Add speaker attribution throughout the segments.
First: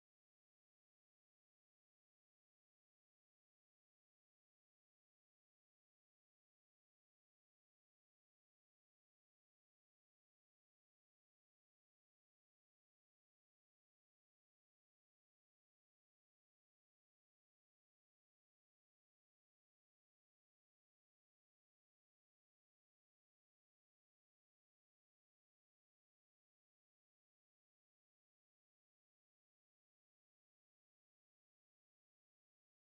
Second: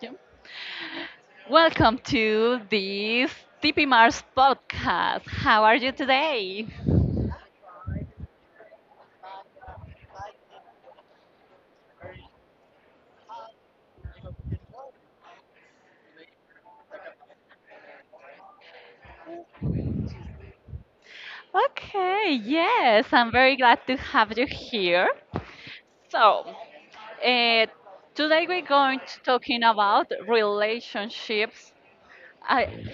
Speaker 1: Yeah. Welcome to this TP Mars podcast. How are you today? Okay, yes, I'm very glad to have you here. So, uh, today we're going to talking about relationships. I,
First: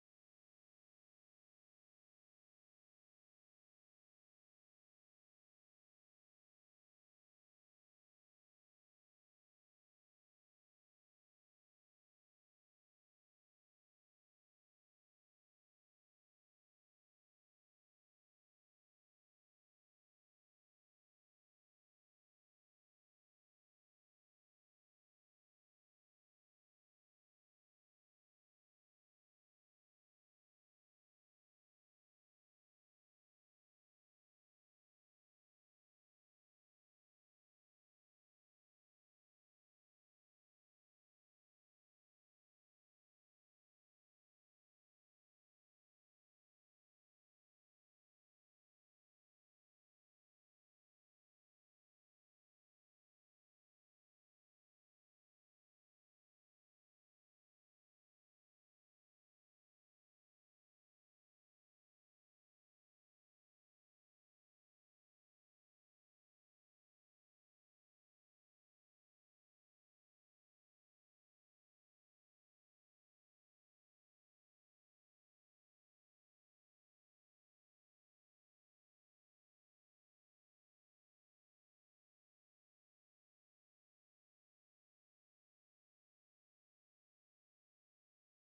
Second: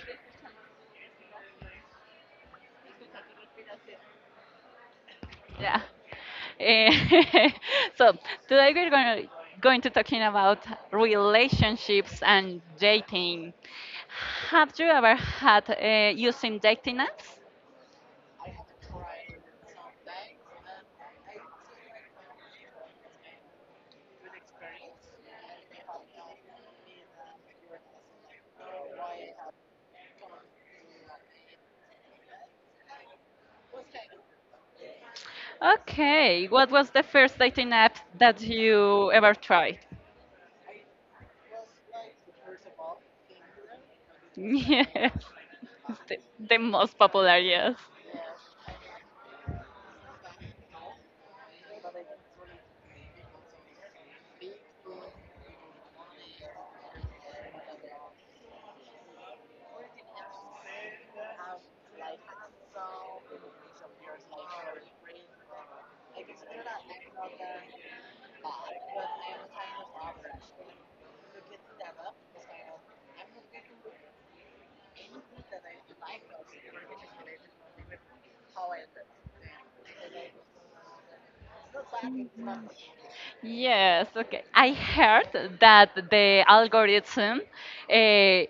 Speaker 1: yeah. Eh, so today we're going to talking about relationships and dating. Have you ever had using dating apps? Okay, what was the first dating app that you ever tried? Yes, the, the most popular, yes. Yes, okay. I heard that the algorithm uh,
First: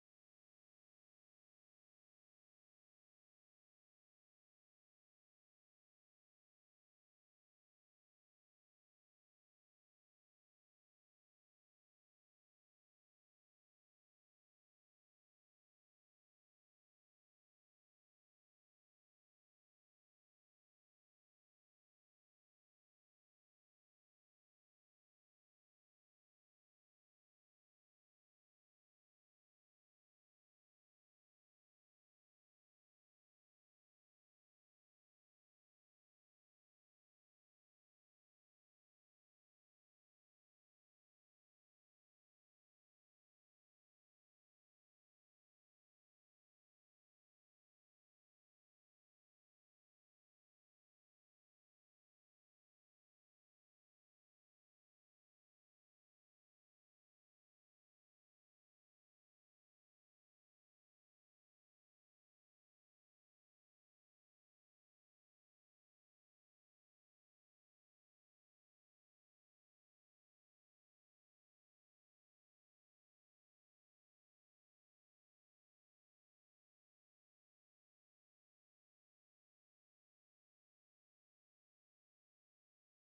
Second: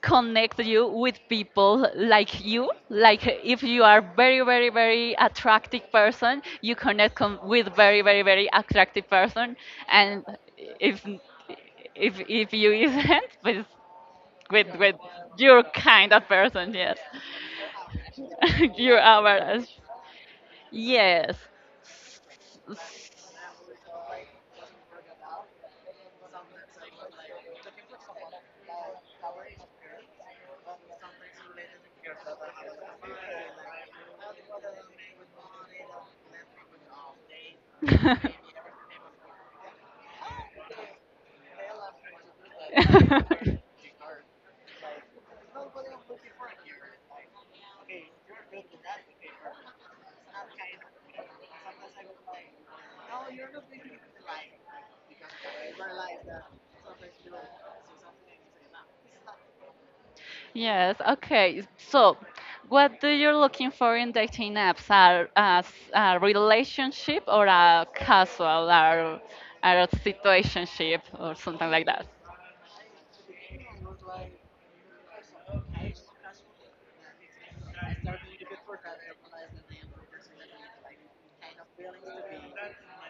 Speaker 1: connect you with people like you. Like if you are very, very, very attractive person, you with very, very, very attractive person, and if if you isn't, but with your kind of person. Yes, your awareness. Yes. Yes, okay. What do you're looking for in dating apps? Are as a relationship or a casual or a situationship or something like that?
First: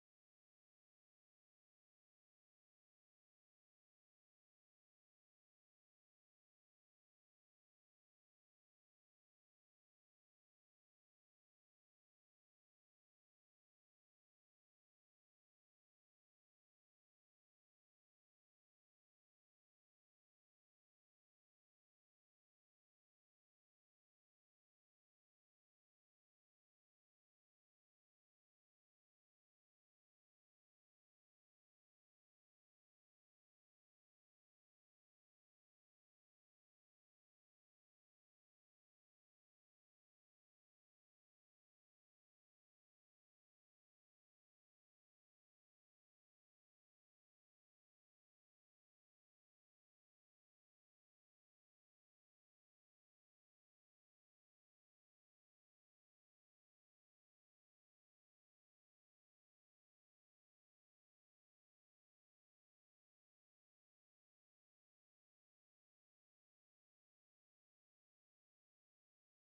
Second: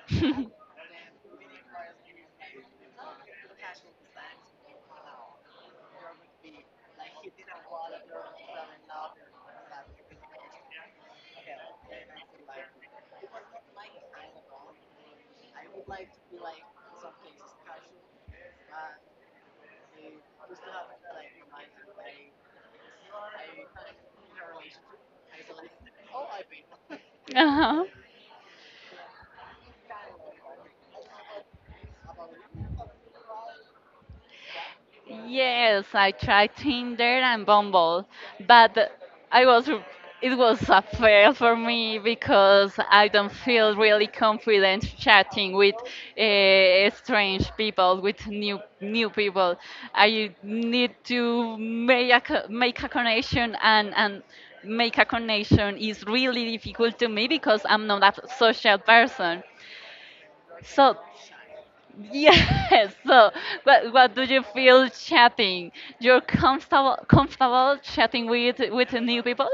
Speaker 1: Uh huh. Yes, I tried Tinder and Bumble, but I was it was a fail for me because I don't feel really confident chatting with strange people, with new people. I need to make a connection and make a connection is really difficult to me because I'm not a social person. So yes. So, what do you feel chatting? You're comfortable chatting with new people?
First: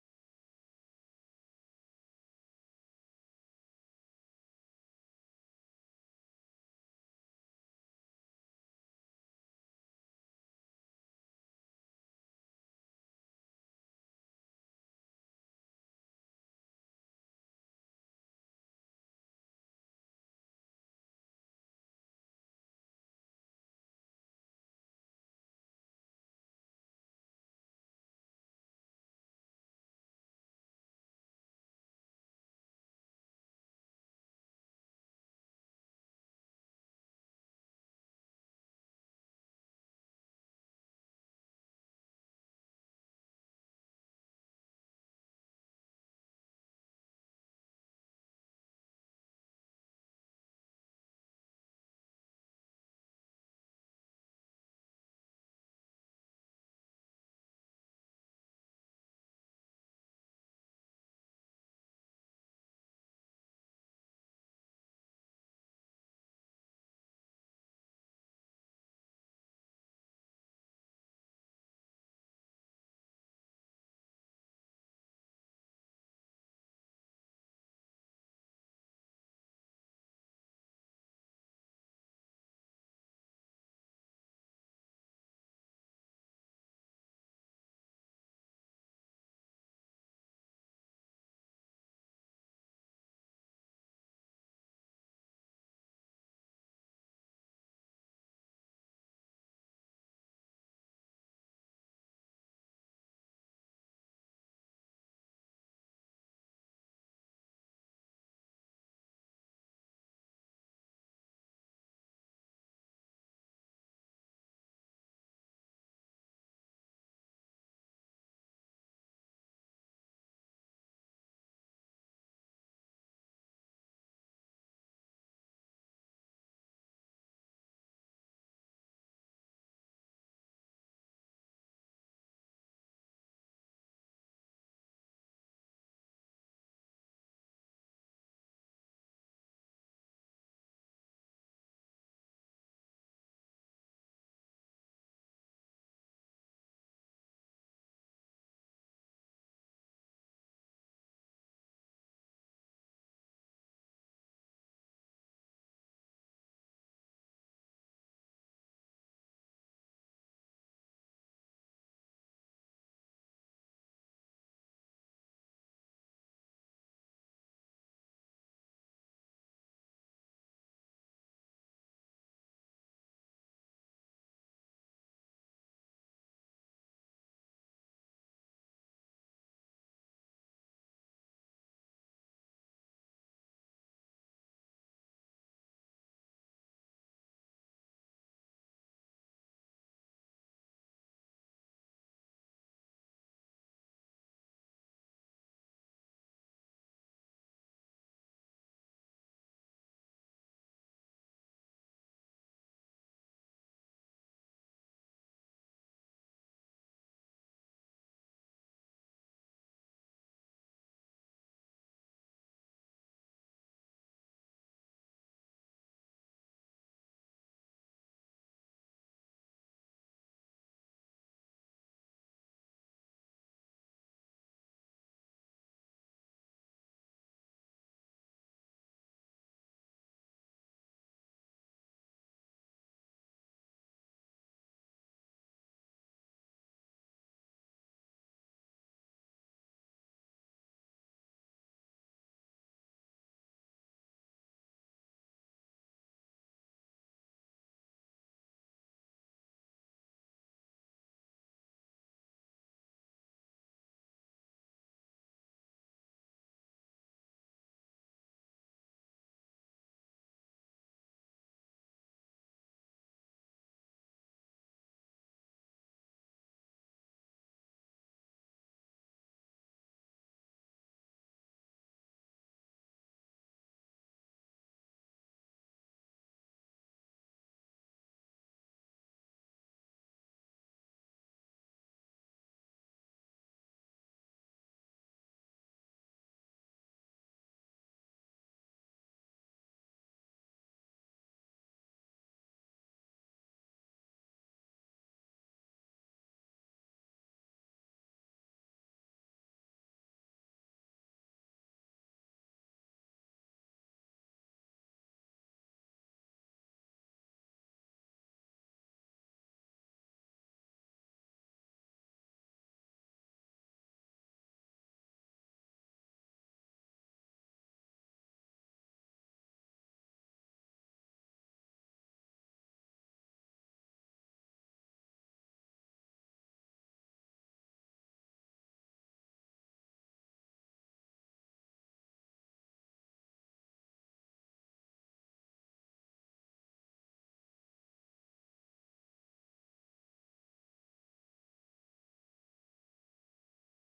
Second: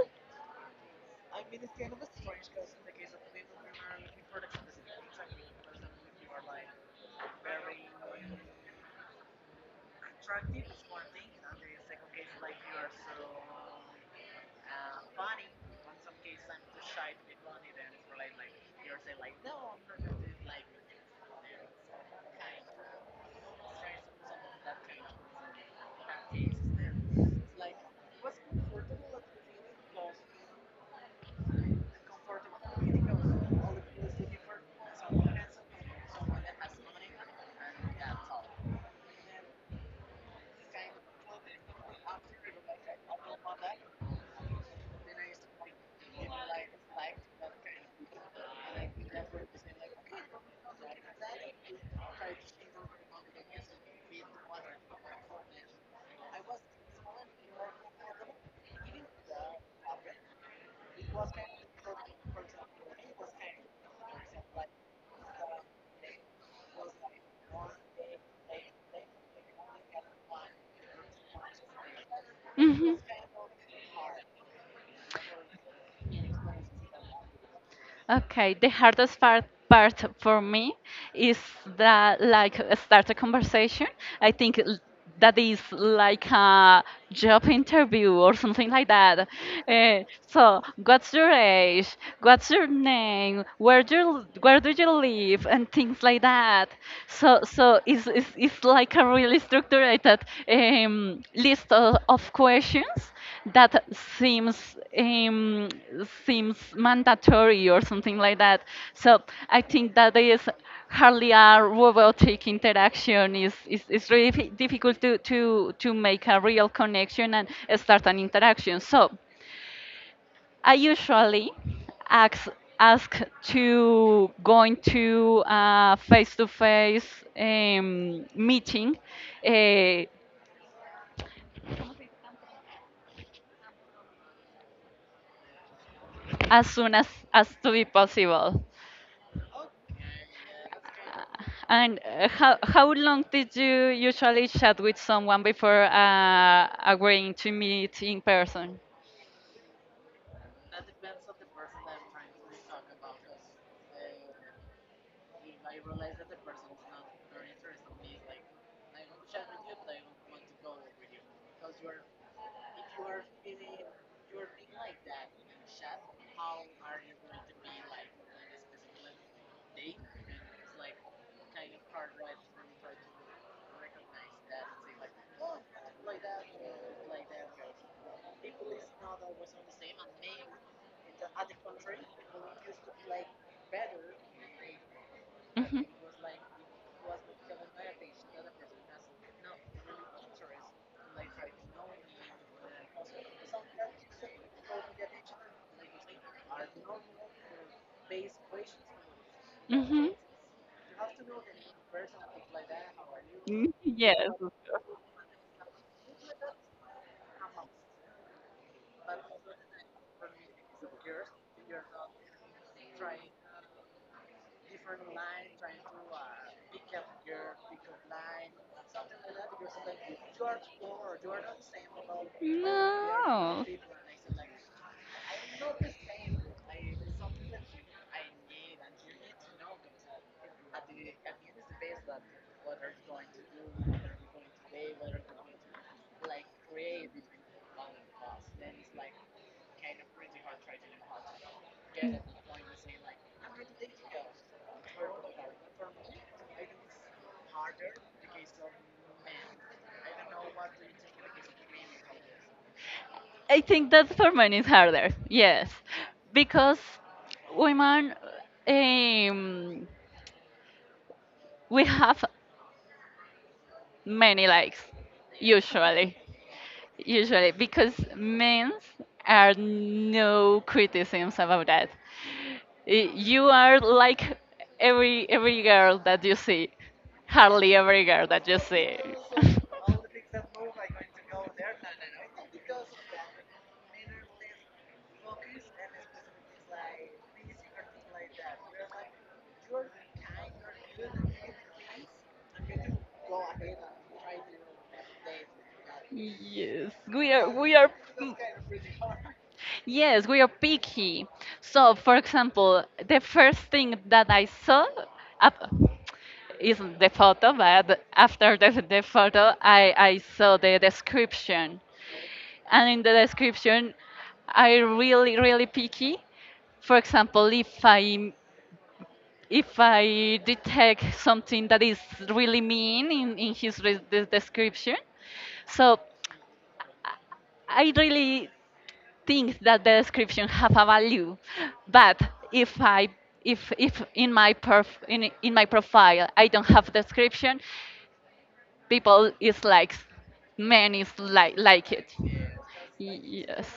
Speaker 1: Mhm. Okay, the hardest part for me is that like start a conversation. I think l- that is like a job interview or something like that. What's your age? What's your name? Where do you live? And things like that. It's like a really structured list of questions that seems seems mandatory or something like that. So I think that is hardly a robotic interaction. Is it's really difficult to make a real connection and start an interaction. So I usually ask ask to going to a face-to-face meeting uh, as soon as to be possible. And how long did you usually chat with someone before agreeing to meet in person? Mhm, mhm. Yes. No. I think that for men is harder. Yes, because women, um, we have many likes usually, usually because men are no criticisms about that. You are like every girl that you see, hardly every girl that you see. Yes, we are. Yes, we are picky. So, for example, the first thing that I saw up isn't the photo, but after the photo, I saw the description. And in the description, I really, really picky. For example, if I detect something that is really mean in his description, so I really thinks that the description have a value but if I if in my in my profile I don't have description people is like many is like it Y- yes.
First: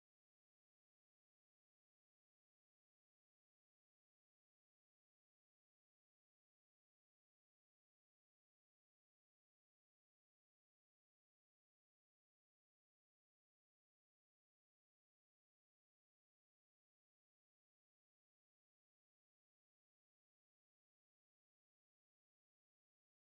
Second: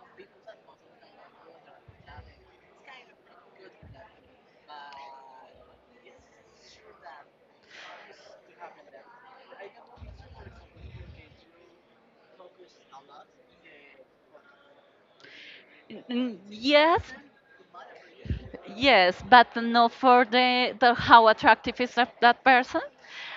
Speaker 1: Mhm. It's kind of good, but it's true that always to have that. The idol industry, for example, they do focus on what. Yes, yes, but not for the how attractive is that person.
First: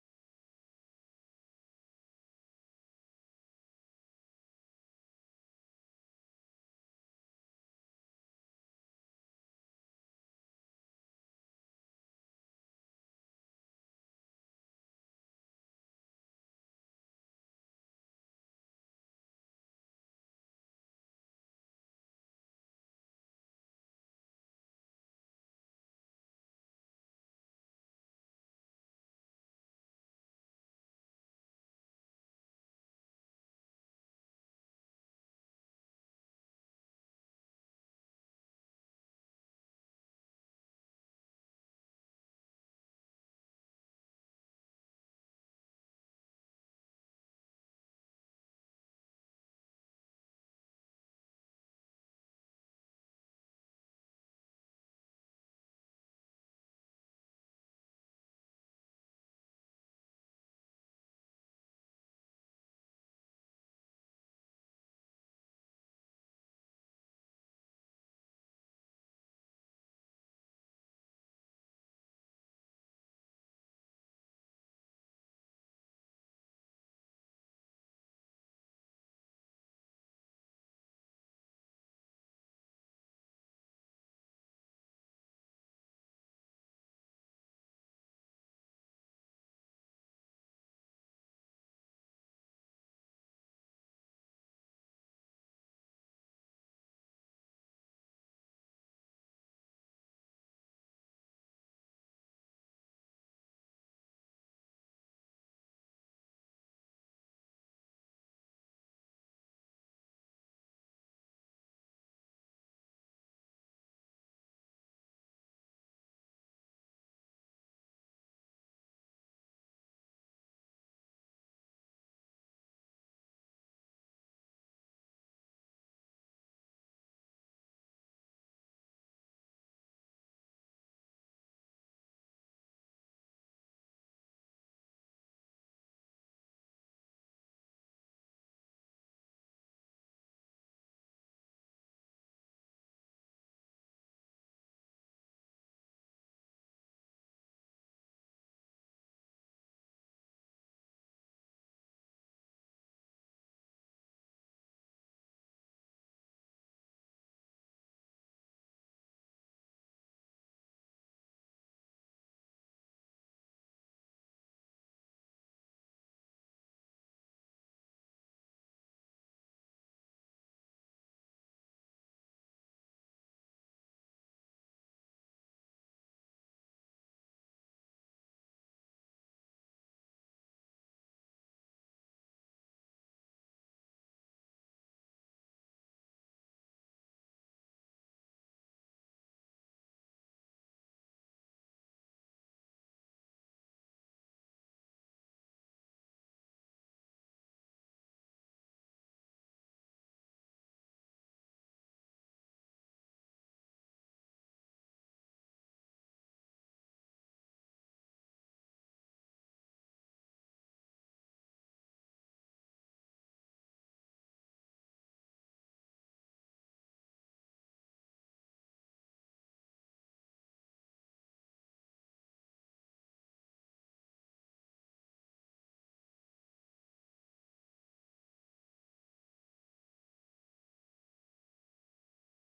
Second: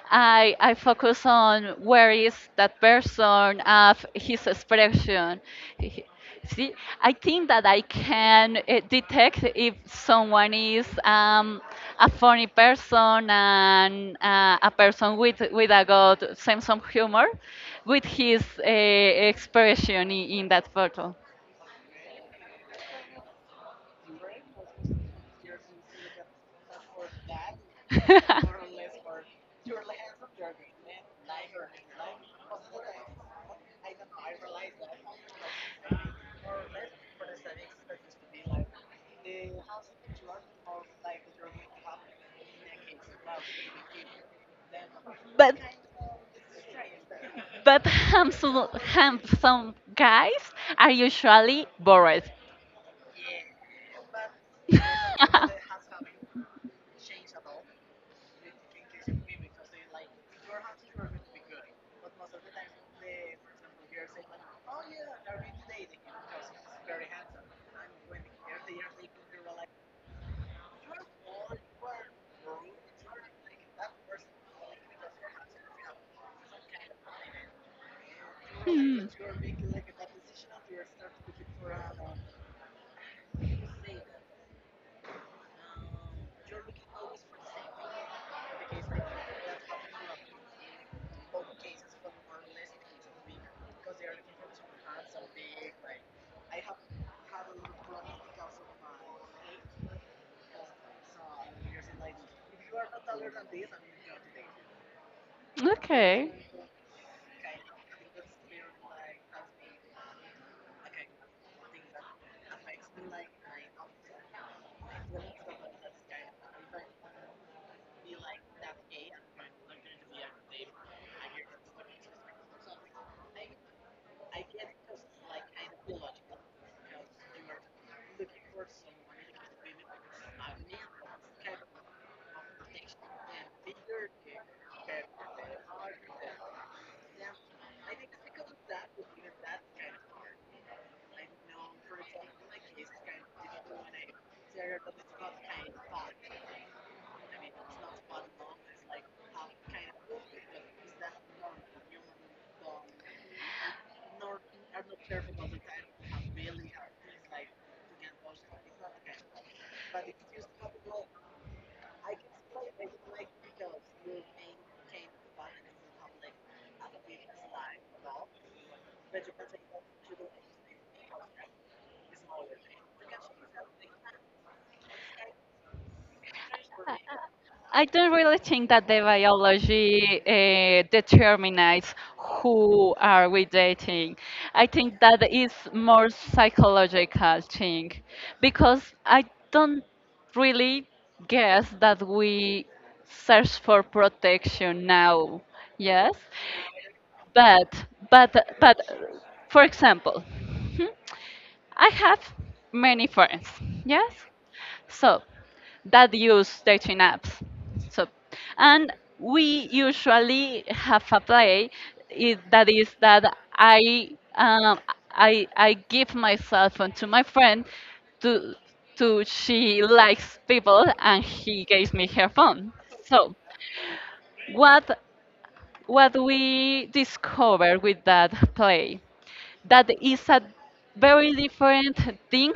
Speaker 1: I focus on where is that person of his expression. He- See, I think that I can detect if someone is a funny person and a person with a good sense of humor, with his expression in that photo. but handsome guys are usually bored. okay. I don't really think that the biology determines who are we dating. I think that is more psychological thing because I don't really guess that we search for protection now. Yes, but but but for example, hmm, I have many friends. Yes, so that use dating apps. So, and we usually have a play that is that I I give my cell phone to my friend to to she likes people and he gave me her phone. So what what we discover with that play? That is a very different thing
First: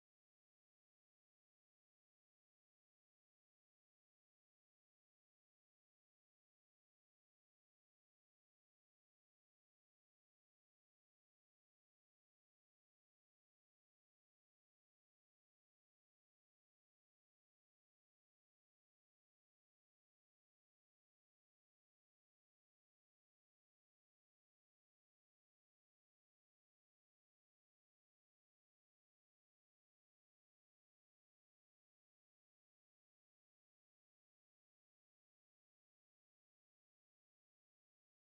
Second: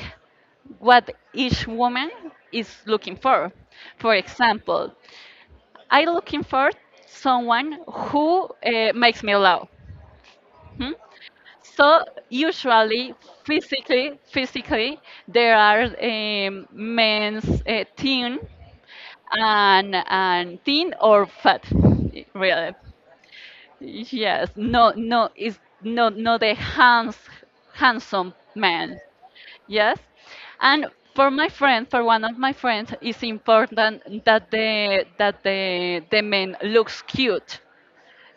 Speaker 1: what each woman is looking for. For example, I looking for someone who makes me laugh. Hmm? So usually, physically, there are men's thin and thin or fat, really. Yes, no, no, it's no, no handsome man. Yes. And for my friend, for one of my friends, it's important that the that the man looks cute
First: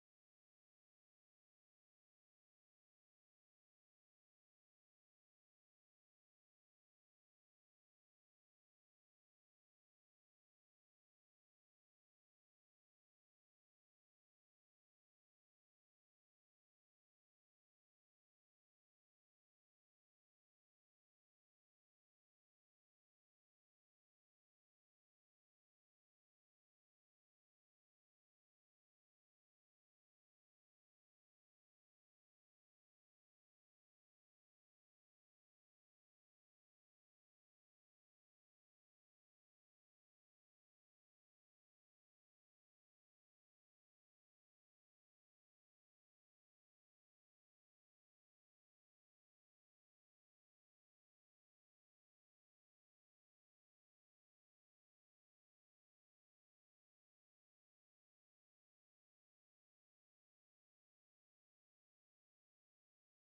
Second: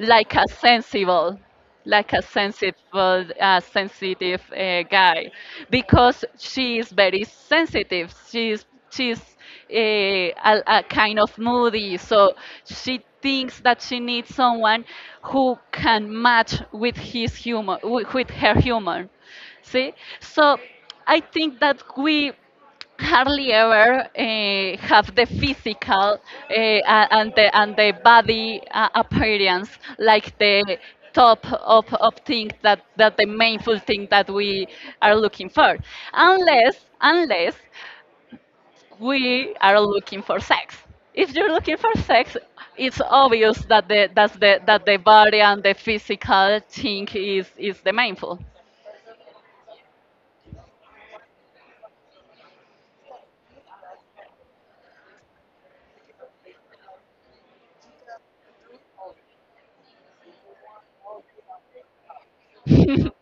Speaker 1: like a sensible like a sensible sensitive guy because she is very sensitive she's a kind of moody so she thinks that she needs someone who can match with his humor with her humor see so I think that we hardly ever have the physical and the body appearance like the top of thing that the mainful thing that we are looking for unless we are looking for sex. If you're looking for sex it's obvious that the that's the that the body and the physical thing is the mainful.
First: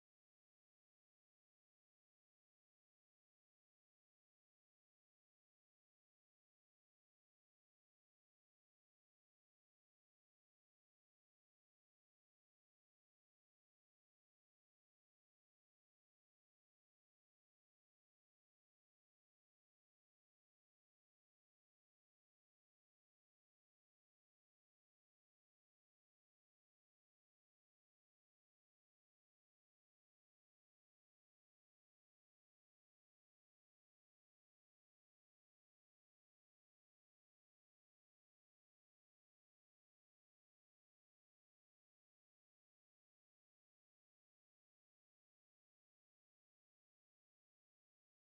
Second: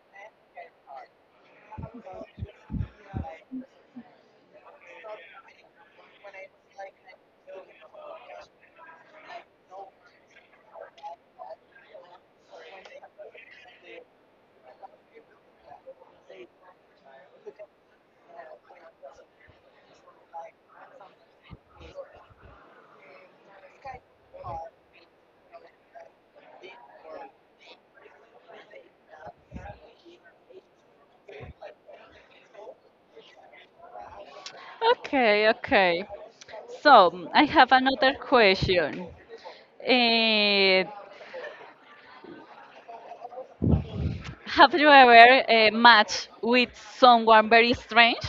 Speaker 1: Okay, okay. So mm, I have another question. Eh, have you ever matched with someone very strange?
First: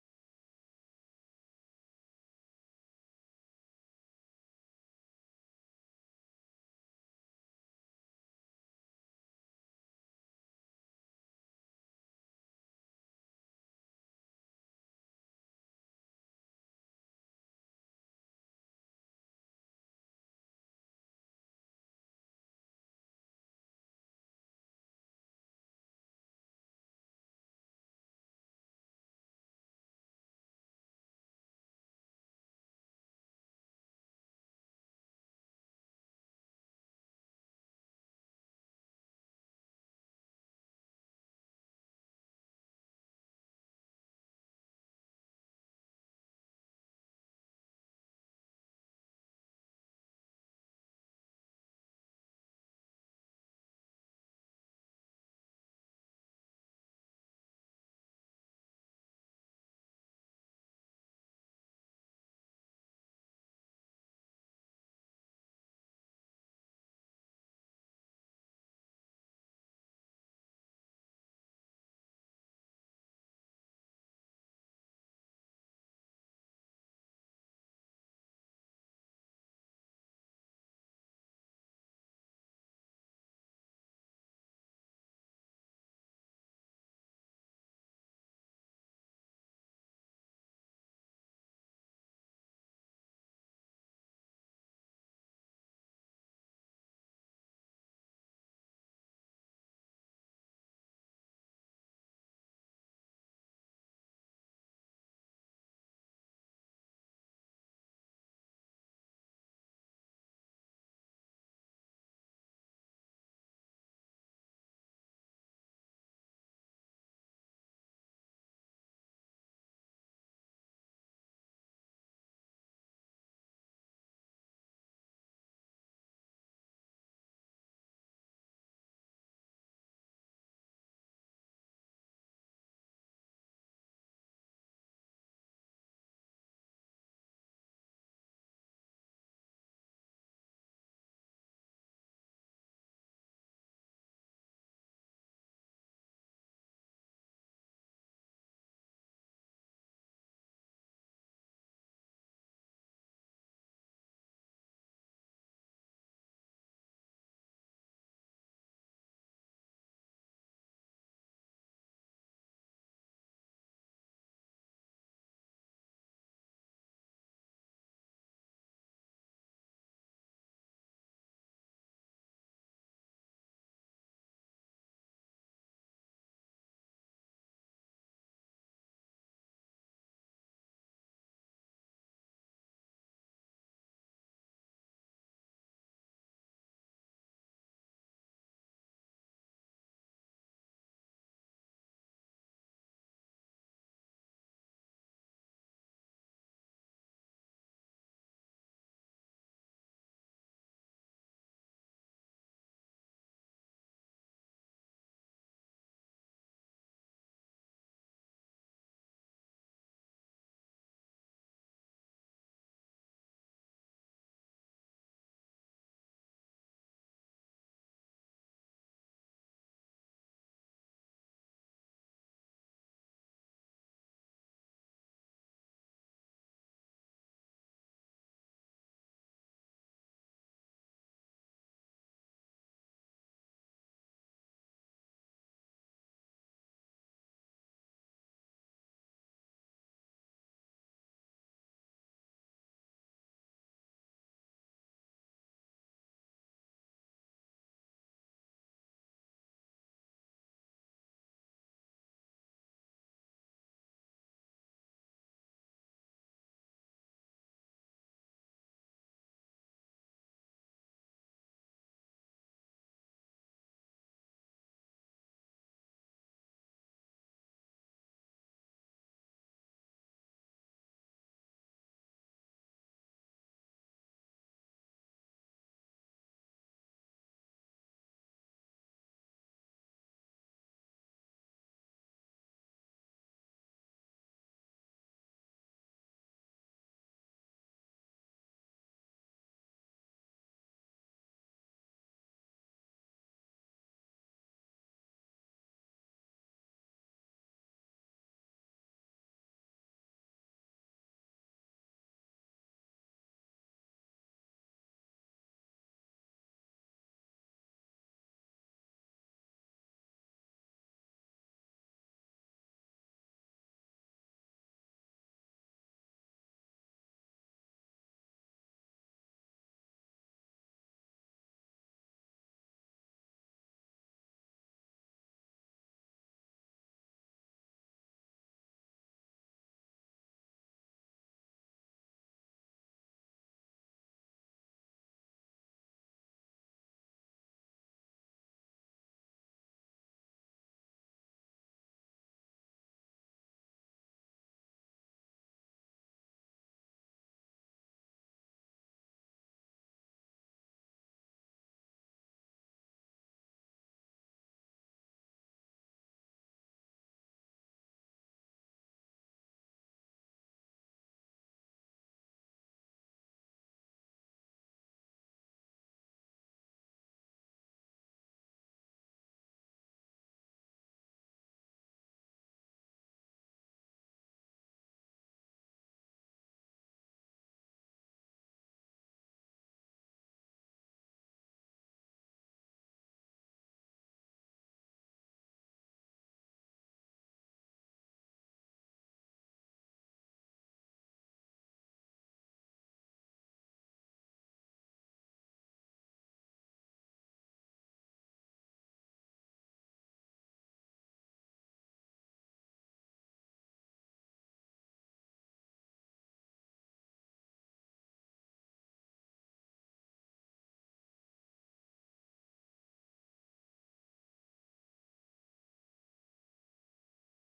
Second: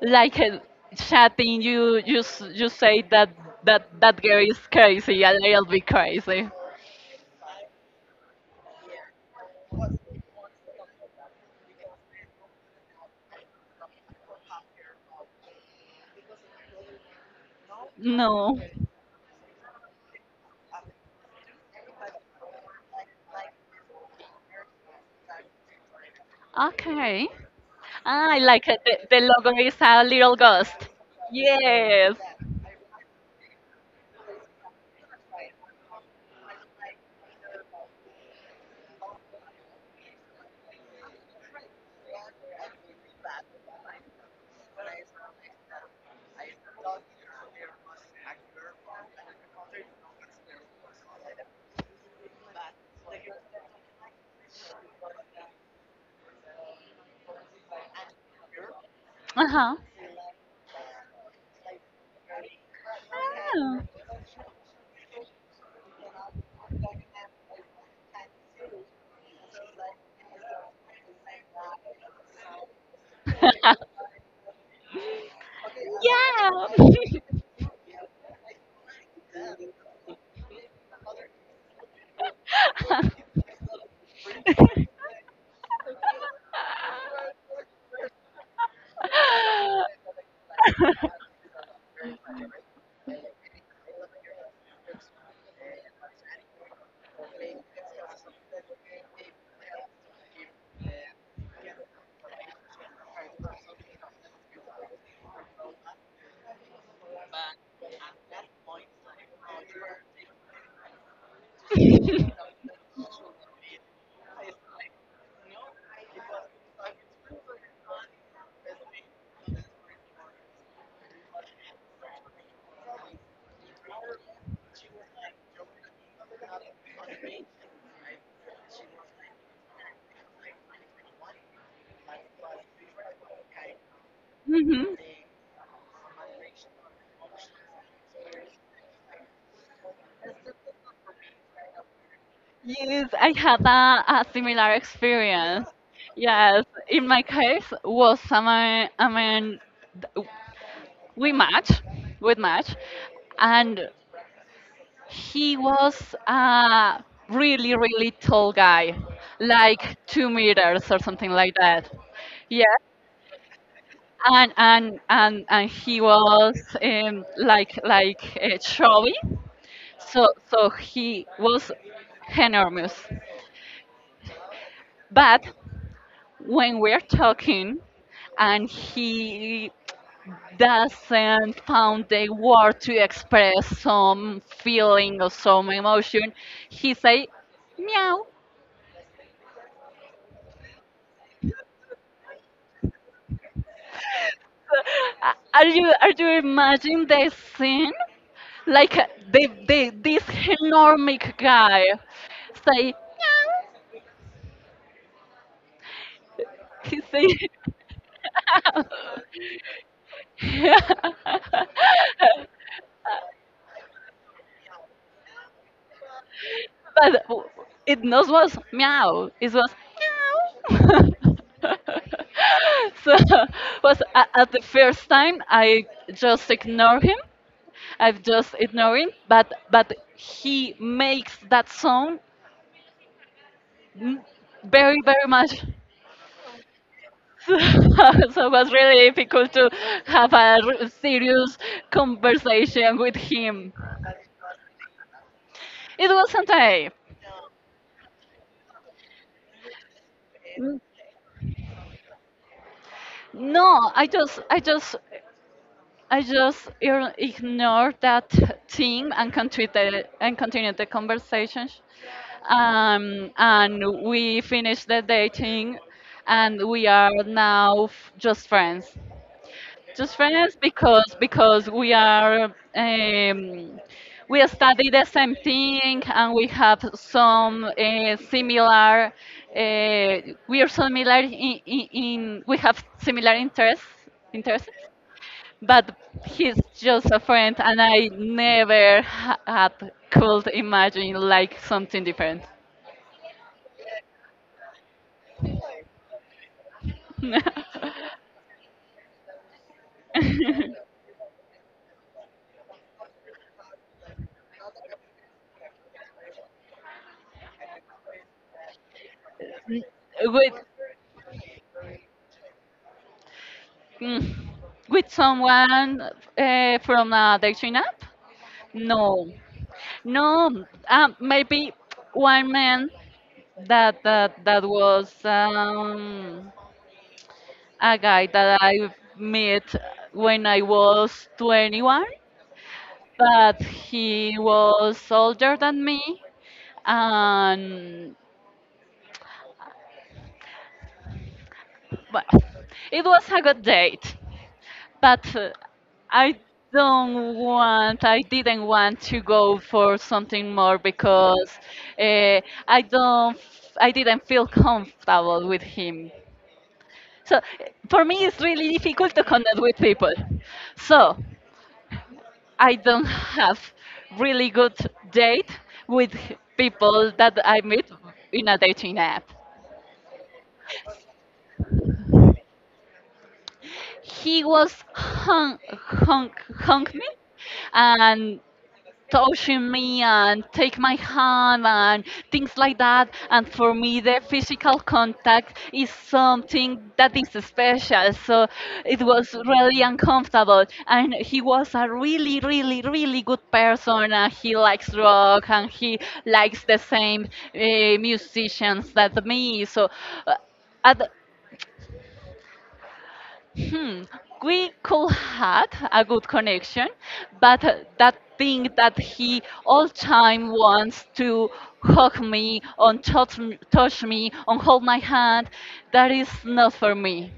Speaker 1: Like chatting, you say that that girl is crazy, a little bit crazy. No. Okay. Ah, I like it. The logo is a little ghost. Yes. Uh huh. Oh. yeah. Mhm. Yes, I had a similar experience. Yes, in my case was someone I mean th- we match, we match, and he was a really tall guy, like 2 meters or something like that. Yeah, and he was chubby, so he was enormous. But when we're talking and he doesn't found the word to express some feeling or some emotion, he say, meow. Are you imagining the scene? Like the this enormous guy say meow. He say But it not was meow. It was meow. so was at the first time I just ignore him. I've just ignore him. But he makes that sound m- very much. So it was really difficult to have a serious conversation with him. It wasn't I. No. I just ignore that thing and continue the conversation. And we finished the dating, and we are now just friends. Just friends because we are we study the same thing and we have some similar uh, we are similar in we have similar interests but he's just a friend, and I never had could imagine like something different. With mm, with someone from a dating app? No, no. Maybe one man that was a guy that I met when I was 21. But he was older than me, and well, it was a good date. But I I didn't want to go for something more because uh, I don't, f- I didn't feel comfortable with him. So for me, it's really difficult to connect with people. So I don't have really good date with people that I meet in a dating app. He was hung, hung me, and touching me and take my hand and things like that. And for me, the physical contact is something that is special. So it was really uncomfortable. And he was a really, really, really good person. And he likes rock and he likes the same uh, musicians that me. So uh, at, Hmm, we could had a good connection, but that thing that he all time wants to hug me, on touch, touch me, on hold my hand, that is not for me.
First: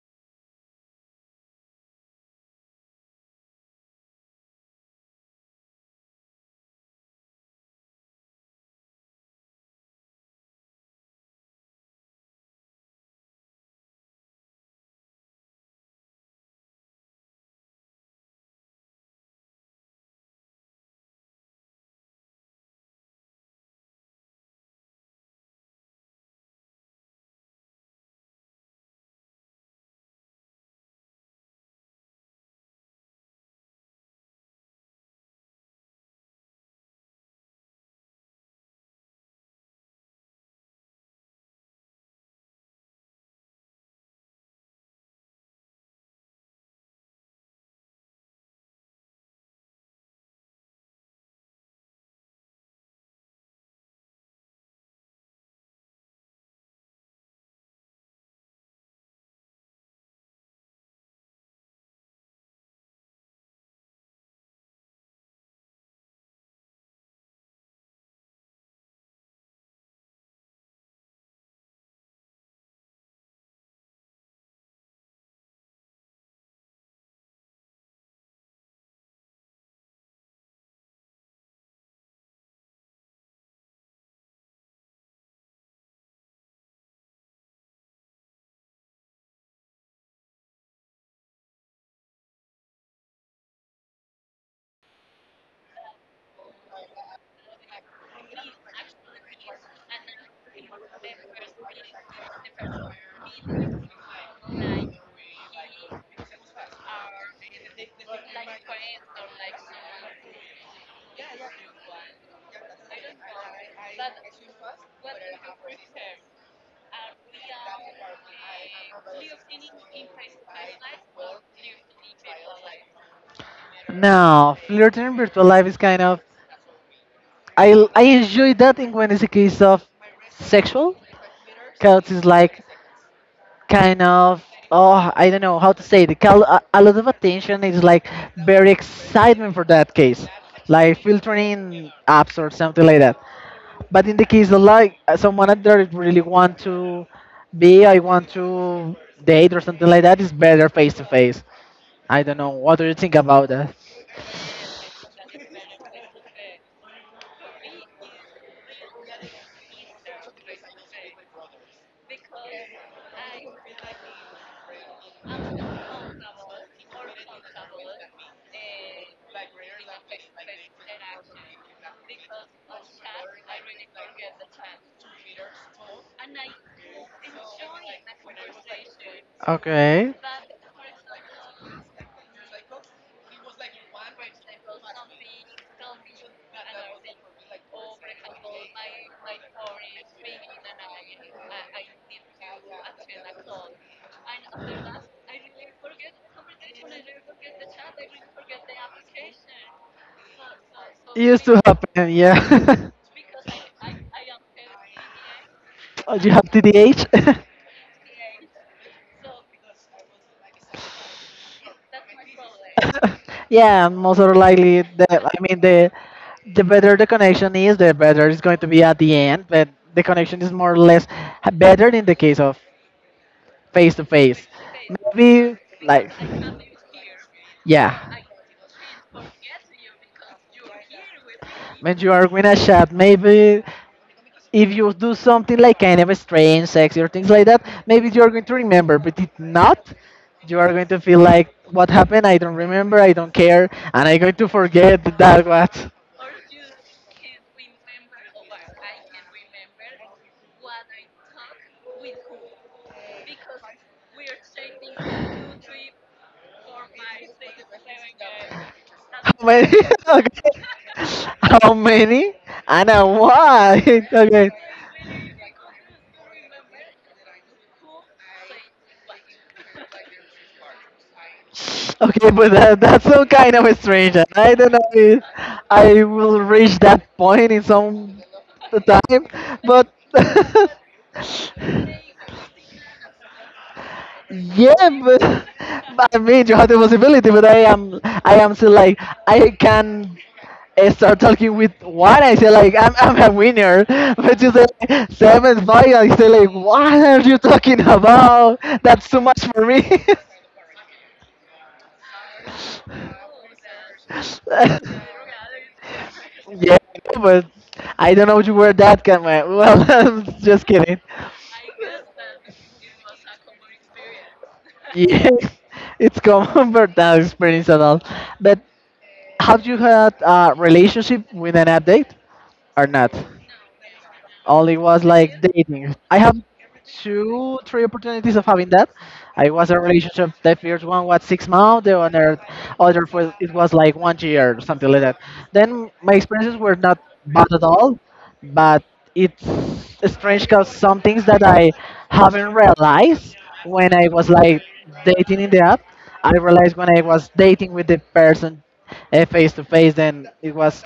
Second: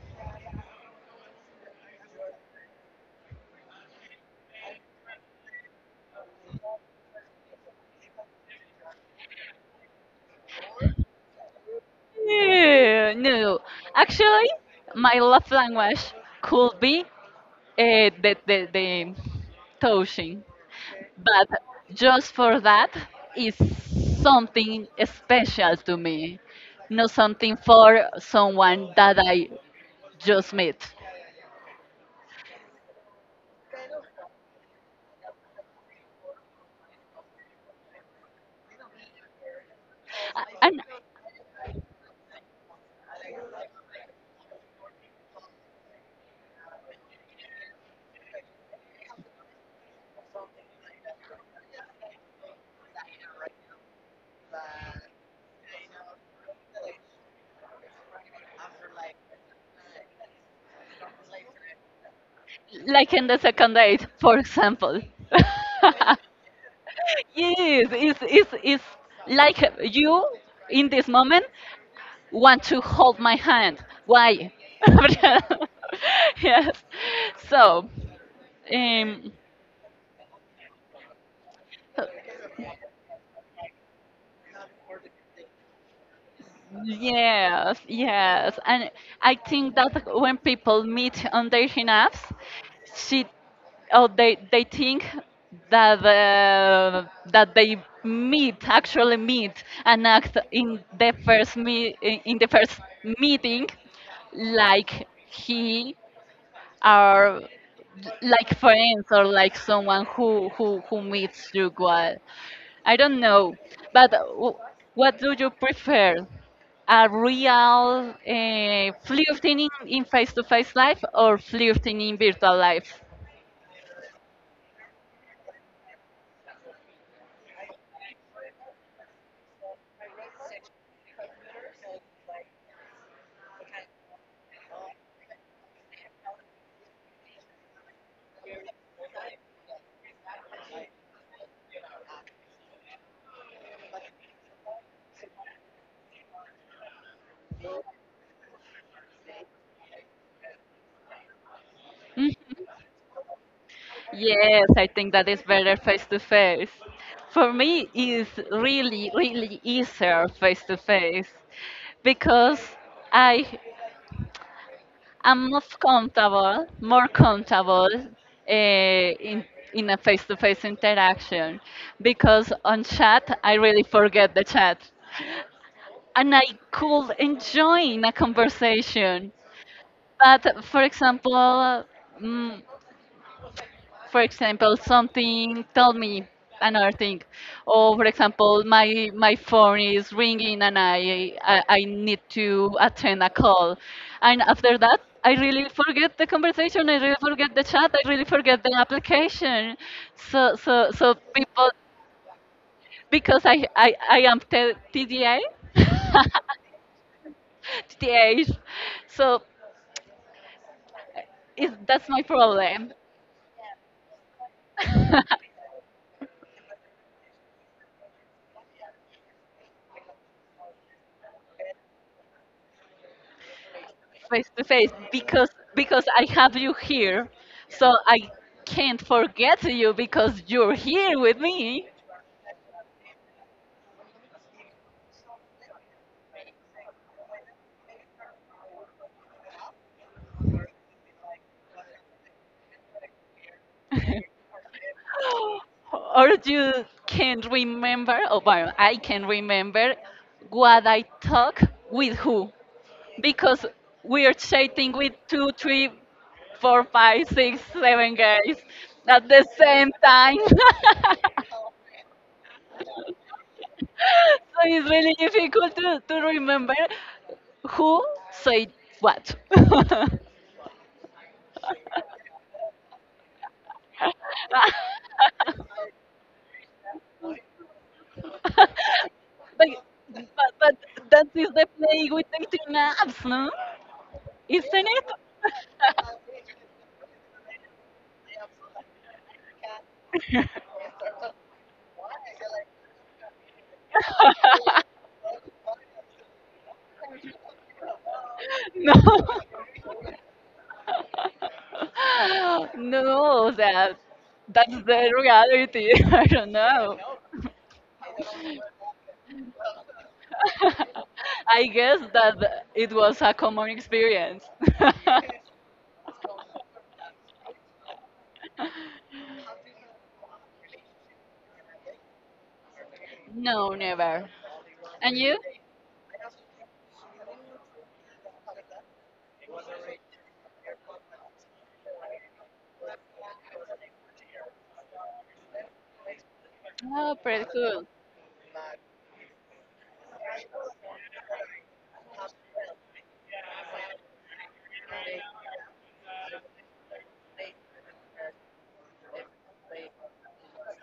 Speaker 1: No, no. Actually, my love language could be the touching. But just for that is something special to me, not something for someone that I just met and like in the second date for example. Yes it's like you in this moment want to hold my hand. Why? yes, so um, yes, yes. And I think that when people meet on dating apps, she or they think that that they meet actually meet and act in the first meeting like he or like friends or like someone who who meets you. I don't know, but what do you prefer? A real flirting in face-to-face life or flirting in virtual life?
Speaker 2: Now, flirting in virtual life is kind of I enjoy that in when it's a case of sexual, because it's like kind of oh I don't know how to say it. A lot of attention is like very excitement for that case, like filtering apps or something like that. But in the case of like someone that I really want to be, I want to date or something like that, it's better face to face. I don't know. What do you think about that?
Speaker 1: Yes, I think that is better face-to-face. For me, it's really, really easier face-to-face because I I'm more comfortable uh, in in a face-to-face interaction because on chat I really forget the chat and I could enjoy in a conversation.
Speaker 2: Okay.
Speaker 1: But for example, mm, for example, something told me another thing, or for example, my phone is ringing and I need to attend a call, and after that. I really forget the conversation. I really forget the chat. I really forget the application. So
Speaker 2: Used to
Speaker 1: people,
Speaker 2: happen, yeah.
Speaker 1: because I am TDA,
Speaker 2: Oh, you have TDH?
Speaker 1: TDA. So, is that's my problem.
Speaker 2: Yeah, most or likely the I mean the better the connection is, the better it's going to be at the end. But the connection is more or less better in the case of face to face.
Speaker 1: Face to face
Speaker 2: Maybe
Speaker 1: because
Speaker 2: like
Speaker 1: I have you here, so
Speaker 2: yeah,
Speaker 1: I can't forget you because you're here with me.
Speaker 2: when you are in a chat, maybe if you do something like kind of strange, sexy, or things like that, maybe you're going to remember. But if not, you are going to feel like, what happened? I don't remember. I don't care. And I'm going to forget that what.
Speaker 1: Or you can't remember, or well, I can remember what I talk with who because we are chatting with two, three, four, five, six, seven guys at
Speaker 2: How
Speaker 1: the
Speaker 2: many?
Speaker 1: same time.
Speaker 2: Okay.
Speaker 1: So
Speaker 2: How many? And why? Okay.
Speaker 1: it's really difficult to remember who said what.
Speaker 2: Okay, but that's some kind of strange. And I don't know if I will reach that point in some time,
Speaker 1: But,
Speaker 2: but
Speaker 1: but, but that is the play with the two naps, no? Isn't
Speaker 2: yeah,
Speaker 1: it?
Speaker 2: but I mean, you have the possibility, but I am still like, I can start talking with what I say, like, I'm a winner, but you say like, seventh final, I say like, what are you talking about?
Speaker 1: No.
Speaker 2: That's too much for me.
Speaker 1: No, that's the reality. I don't
Speaker 2: yeah, I
Speaker 1: know.
Speaker 2: know, but I don't know where that came. Man. Well, I'm just kidding.
Speaker 1: I guess that it was a common experience.
Speaker 2: Yeah, it's common for that experience at all. But have you had a relationship with an update or not?
Speaker 1: No, never.
Speaker 2: Only was
Speaker 1: And
Speaker 2: like
Speaker 1: you?
Speaker 2: dating. I have two, three opportunities of having that. I was in a relationship. The first one was 6 months. The other was, it was like one year or something like that. Then my experiences were not
Speaker 1: Oh,
Speaker 2: bad
Speaker 1: pretty
Speaker 2: at
Speaker 1: cool.
Speaker 2: all, but it's strange because some things that I haven't realized when I was like dating in the app, I realized when I was dating with the person, face to face, then it was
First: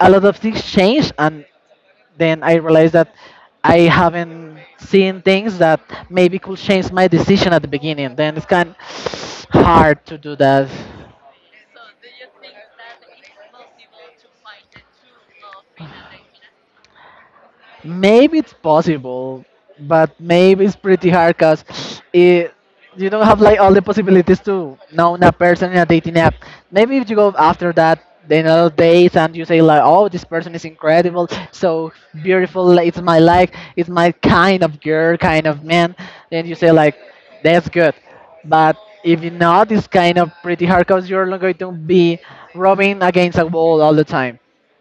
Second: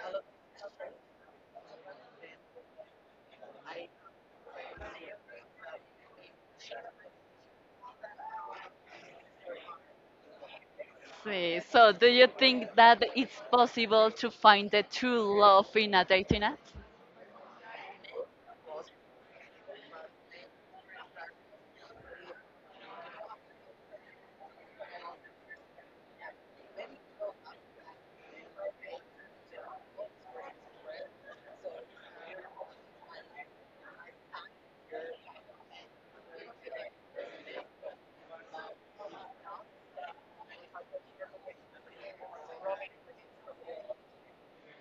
Speaker 2: a lot of things changed and then I realized that I haven't seen things that maybe could change my decision at the beginning. Then it's kind of hard to do that.
Speaker 1: See, so do you think that it's possible to find the true love in a dating app?
Speaker 2: Maybe it's possible, but maybe it's pretty hard because it you don't have like all the possibilities to know a person in a dating app. Maybe if you go after that then another days and you say like, oh, this person is incredible, so beautiful, like, it's my life, it's my kind of girl, kind of man. Then you say like, that's good, but if you're not, it's kind of pretty hard because you're not going to be rubbing against a wall all the time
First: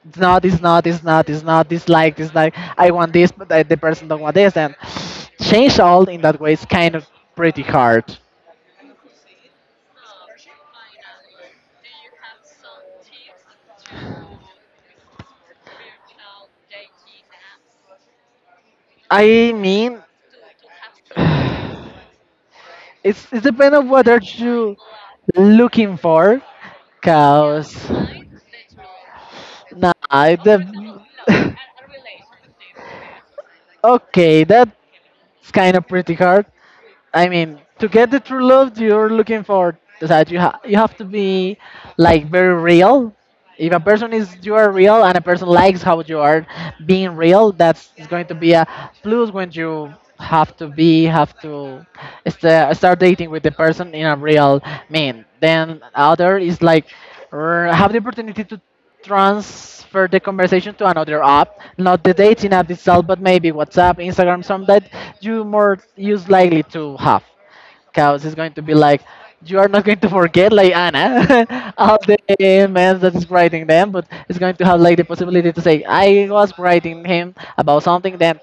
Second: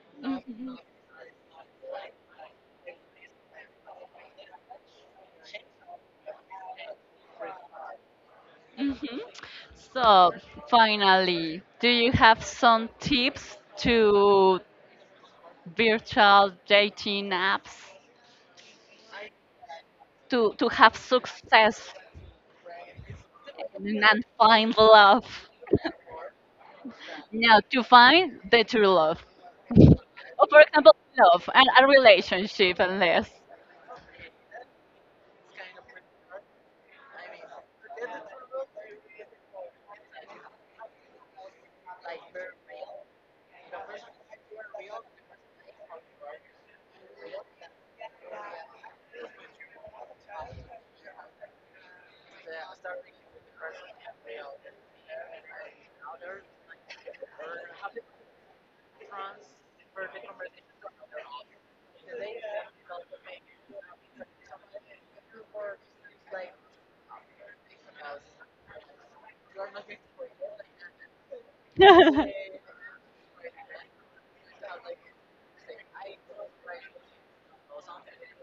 Speaker 2: it's not, it's
Speaker 1: Hmm.
Speaker 2: not, it's not, it's not, this like, I want this, but the person don't want this, and change all in that way is kind of pretty hard.
Speaker 1: Hmm. So finally, do you have some tips to virtual dating apps
Speaker 2: I mean,
Speaker 1: to have success
Speaker 2: it's it depends on what are
Speaker 1: and
Speaker 2: you
Speaker 1: find love.
Speaker 2: looking for,
Speaker 1: No,
Speaker 2: cause
Speaker 1: to find the true love.
Speaker 2: nah,
Speaker 1: Or
Speaker 2: the
Speaker 1: for example, love and a relationship and this.
Speaker 2: okay, that's kind of pretty hard. I mean, to get the true love you're looking for, that you you have to be like very real. If a person is you are real and a person likes how you are being real, that's is going to be a plus when you have to be have to start dating with the person in a real man. Then other is like have the opportunity to transfer the conversation to another app, not the dating app itself, but maybe WhatsApp, Instagram, some that you more use likely to have. Because it's going to be like, you are not going to forget like Anna, all the emails that is writing them, but it's going to have like the possibility to say, I was writing him about something then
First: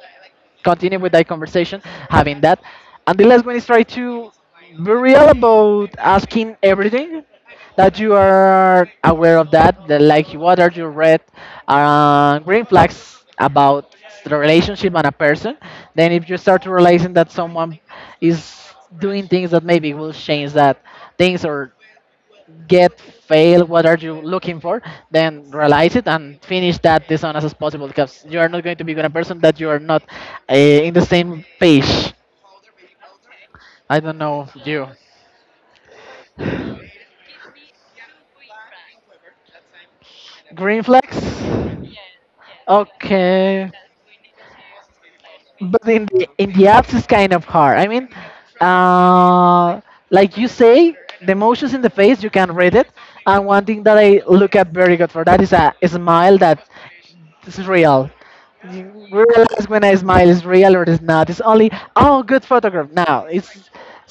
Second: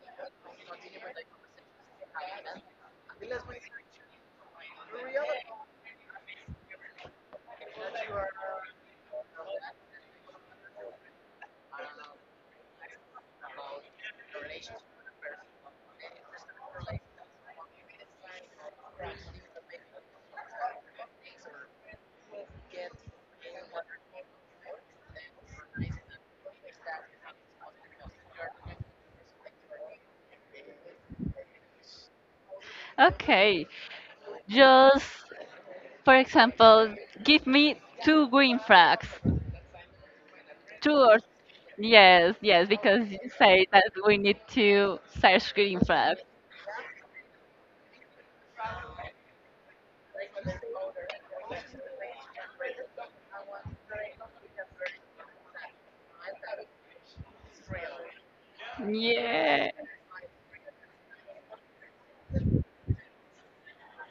Speaker 2: continue with that conversation, having that. And the last one is try to be real about asking everything that you are aware of that, that like what are your red green flags about the relationship and a person. Then if you start to realizing that someone is doing things that maybe will change that things or get fail what are you looking for then realize it and finish that as soon as possible because you are not going to be with a person that you are not in the same page.
Speaker 1: Okay,
Speaker 2: I don't know you.
Speaker 1: just for example, give me two green flags.
Speaker 2: Green flags.
Speaker 1: Towards, yes, yes, because you say
Speaker 2: Okay,
Speaker 1: that we need to search green
Speaker 2: but
Speaker 1: flag.
Speaker 2: in the apps it's kind of hard I mean uh like you say the emotions in the face you can read it and one thing that I look at very good for that is a smile that this is real. You realize
Speaker 1: Yeah.
Speaker 2: when a smile is real or it is not. It's only, oh, good photograph. Now, it's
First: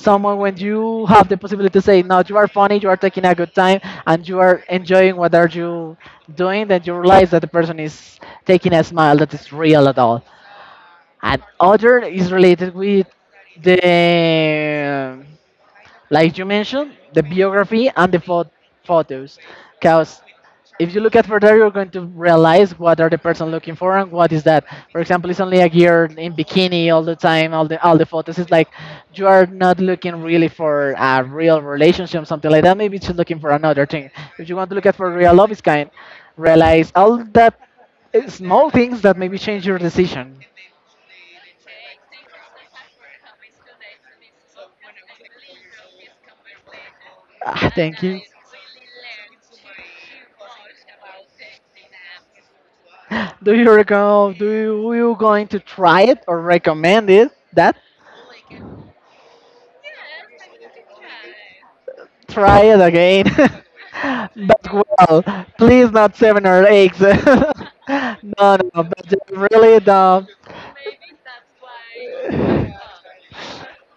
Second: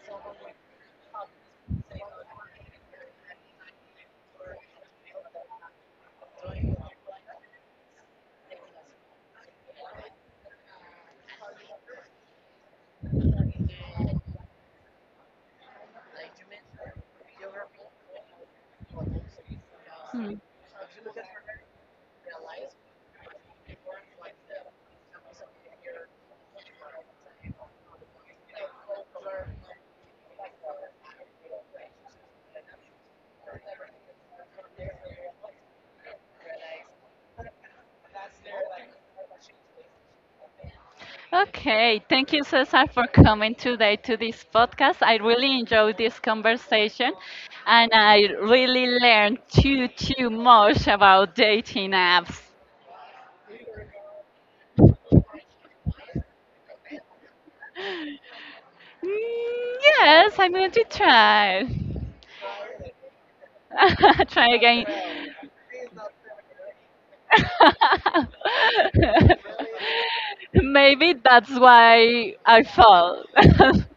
Speaker 2: someone when you have the possibility to say, no, you are funny, you are taking a good time, and you are enjoying what are you doing, then you realize that the person is taking a smile that is real at all. And other is related with the like you mentioned, the biography and the photos. Because
Speaker 1: Hmm.
Speaker 2: if you look at further, you're going to realize what are the person looking for and what is that. For example, it's only a girl in bikini all the time. All the photos is like you are not looking really for a real relationship, something like that. Maybe she's looking for another thing. If you want to look at for real love, is kind. Realize all that small things that maybe change your decision.
Speaker 1: Okay, thank you, Cesar, for coming today to this podcast. I really enjoyed this conversation
Speaker 2: Ah,
Speaker 1: and
Speaker 2: thank you.
Speaker 1: I really learned too much about dating apps.
Speaker 2: Do you recall, do you going to try it or recommend it? That
Speaker 1: Mm, yes, I'm going to try.
Speaker 2: try it again.
Speaker 1: Try
Speaker 2: But
Speaker 1: again.
Speaker 2: well, please not 7 or 8. No, no, but just really the
Speaker 1: Maybe that's why I fall.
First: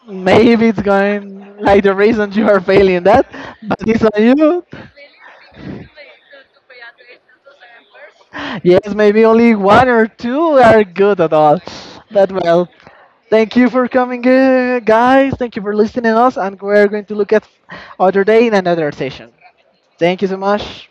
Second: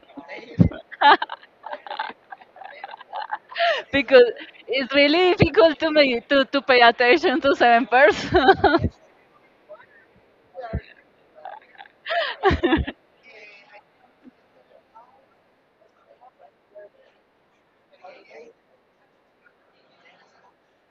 Speaker 2: maybe it's going like the reason you are failing that, but it's on
Speaker 1: Because
Speaker 2: you.
Speaker 1: it's really difficult to me to pay attention to seven persons.
Speaker 2: Yes, maybe only one or two are good at all. But well, thank you for coming, guys. Thank you for listening to us, and we're going to look at other day in another session. Thank you so much.